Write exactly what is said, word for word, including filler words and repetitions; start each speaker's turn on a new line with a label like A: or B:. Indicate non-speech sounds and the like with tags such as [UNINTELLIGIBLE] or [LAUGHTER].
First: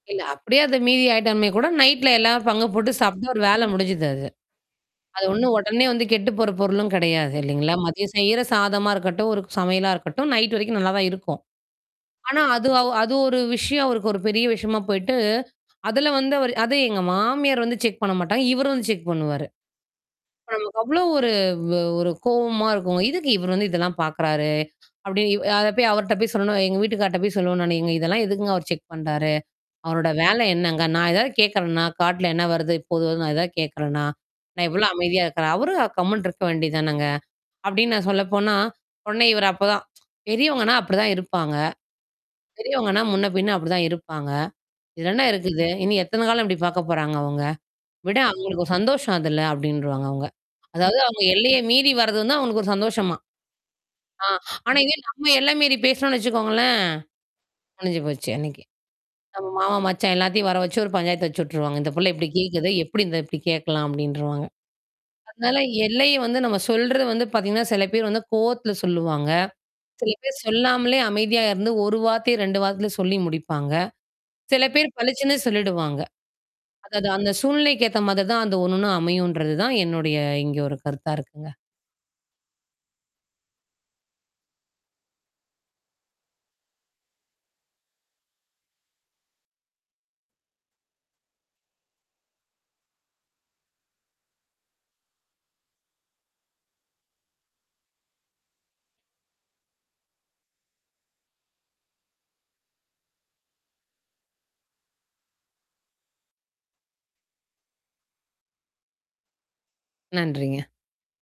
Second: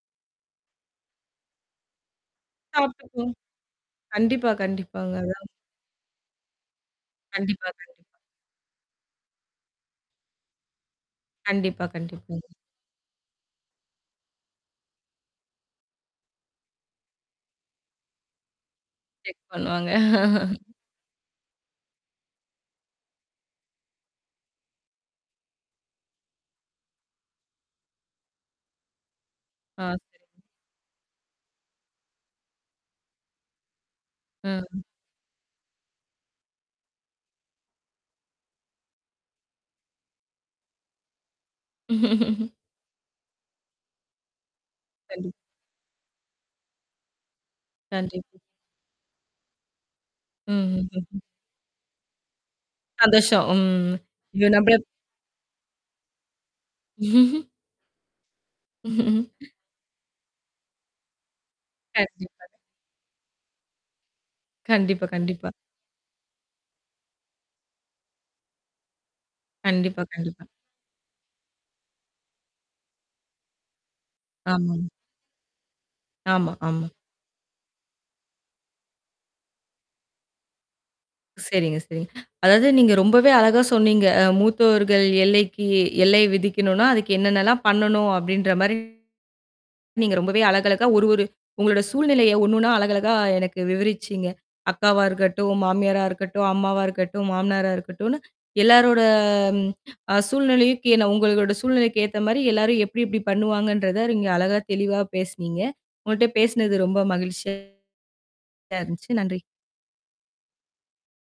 A: இல்ல, அப்படியே அத மீறி ஆயிட்டாமே கூட நைட்ல எல்லாம் பங்கு போட்டுட்டு சாப்பிட
B: சாப்ட்டுபோம்
A: ஒரு வேலை முடிஞ்சுது அது.
B: கண்டிப்பா, கண்டிப்பாங்க.
A: அது
B: [UNINTELLIGIBLE]
A: ஒண்ணும் உடனே வந்து கெட்டுப்போற பொருளும் கிடையாது
B: கண்டிப்பா,
A: இல்லீங்களா.
B: கண்டிப்
A: மதியம் செயிர சாதமா இருக்கட்டும், ஒரு சமையலா இருக்கட்டும், நைட்டு வரைக்கும் நல்லாதான் இருக்கும்.
B: கண்டிப்பா,
A: ஆனா
B: கண்டிப்பாங்க.
A: அது அது ஒரு விஷயம் அவருக்கு ஒரு பெரிய விஷயமா போயிட்டு, அதுல வந்து அவரு அதும் எங்க மாமியார் வந்து செக் பண்ண மாட்டாங்க. இவரு வந்து செக்
B: செக்
A: பண்ணுவாரு.
B: பண்ணுவாங்க. [CHUCKLES]
A: நமக்கு அவ்ளோ ஒரு-ஒரு கோவமா இருக்கும். "எதுக்கு இவரு வந்து இதெல்லாம் பார்க்கிறாரு." அப்படினு அத போய் அவர்ட்ட போய் சொல்லுவேன் எங்க வீட்டுக்காரர்கிட்ட போய் சொல்லுவேன் நானு. "ஏங்க இதெல்லாம் எதுக்குங்க அவர் செக் பண்றாரு.
B: ஆ.
A: அவரோட
B: சரிங்க.
A: வேலை என்னங்க. நான் ஏதாவது கேட்கறேனா? காட்டுல என்ன வருது, போகுதுன்னு நான் ஏதாவது கேட்கறேனா? நான்
B: ம்.
A: இவ்ளோ அமைதியா இருக்கேன். அவரு கம்முன்னு இருக்க வேண்டியது தானேங்க." அப்படின்னு நான் சொல்லப்போனா உடனே இவரு அப்பதான், [TSK] "பெரியவங்கன்னா அப்படித்தான் இருப்பாங்க.
B: [CHUCKLES]
A: பெரியவங்கன்னா முன்ன பின்னா அப்படித்தான் இருப்பாங்க. இது என்ன
B: கண்டிப்பா
A: இருக்குது? இனி எத்தனை காலம் இப்படி பார்க்கப் போறாங்க அவங்க? விட
B: கண்டிப்பா.
A: அவங்களுக்கு ஒரு சந்தோஷம் அதுல" அப்படின்றுவாங்க அவங்க.
B: ம். ம்.
A: அதாவது
B: ம்ஹ்ம்.
A: அவங்க எல்லையை மீறி வர்றது வந்து அவங்களுக்கு ஒரு
B: [UNINTELLIGIBLE]
A: சந்தோஷமாம்.
B: அதாச்சும், ம்,
A: ஆ
B: இது நம்ப
A: ஆனா, இங்க நாம எல்லை மீறி பேசினோம்னு வச்சுக்கோங்களேன்,
B: [CHUCKLES]
A: முடிஞ்சு போச்சு அன்னைக்கு. நம்ம
B: [CHUCKLES]
A: மாமா, மச்சான் எல்லாத்தையும் வரவச்சு ஒரு பஞ்சாயத்து வச்சுட்டுருவாங்க. "இந்தப் புள்ள இப்படி
B: கண்டிப்பா.
A: கேக்குதே, எப்படி இந்த இப்படி கேட்கலாம்?" அப்படின்றுவாங்க.
B: கண்டிப்பா, கண்டிப்பா.
A: அதனால எல்லைய வந்து நாம சொல்றது வந்து பார்த்தீங்கன்னா, சில பேர் வந்து கோவத்துல சொல்லுவாங்க.
B: கண்டிப்பா,
A: சில பேர்
B: கண்டிப்பா.
A: சொல்லாமலே அமைதியா இருந்து ஒரு வார்த்தையில ரெண்டு வார்த்தையில சொல்லி முடிப்பாங்க. சில
B: ஆமாங்க.
A: பேர் பலிச்சுன்னு சொல்லிடுவாங்க.
B: ஆமா, ஆமா.
A: அதாவது அந்தச் சூழ்நிலைக்கு ஏத்தமாரி தான் அந்த ஒண்ணு ஒண்ணும் அமையும்ன்றது தான் என்னுடைய இங்க ஒரு கருத்தா இருக்குங்க.
B: சரிங்க, சரிங்க. அதாவது நீங்க ரொம்பவே அழகா சொன்னீங்க. அ மூத்தோர்கள் எல்லைக்கி எல்லை விதிக்கணும்னா அதுக்கு என்னனெல்லாம் பண்ணணும் அப்படின்ற மாரி ரொம்பவே அழகா அழகா ஒரு ஒரு உங்களோட சூழ்நிலையை ஒண்ணுன்னா அழகா அழகா எனக்கு விவரிச்சிங்க. அக்காவா இருக்கட்டும், மாமியாரா இருக்கட்டும், அம்மாவா இருக்கட்டும், மாமனாரா இருக்கட்டும், எல்லாரோட அ சூழ்நிலைக் கே உங்களோட சூழ்நிலைக்கு ஏத்த மாரி எல்லாரும் எப்படி, எப்படி பண்ணுவாங்கன்றதை நீங்க அழகா, தெளிவா பேசினீங்க. உங்கள்ட்ட பேசினது ரொம்ப மகிழ்ச்சியா இருந்துச்சு. நன்றி.
A: நன்றிங்க.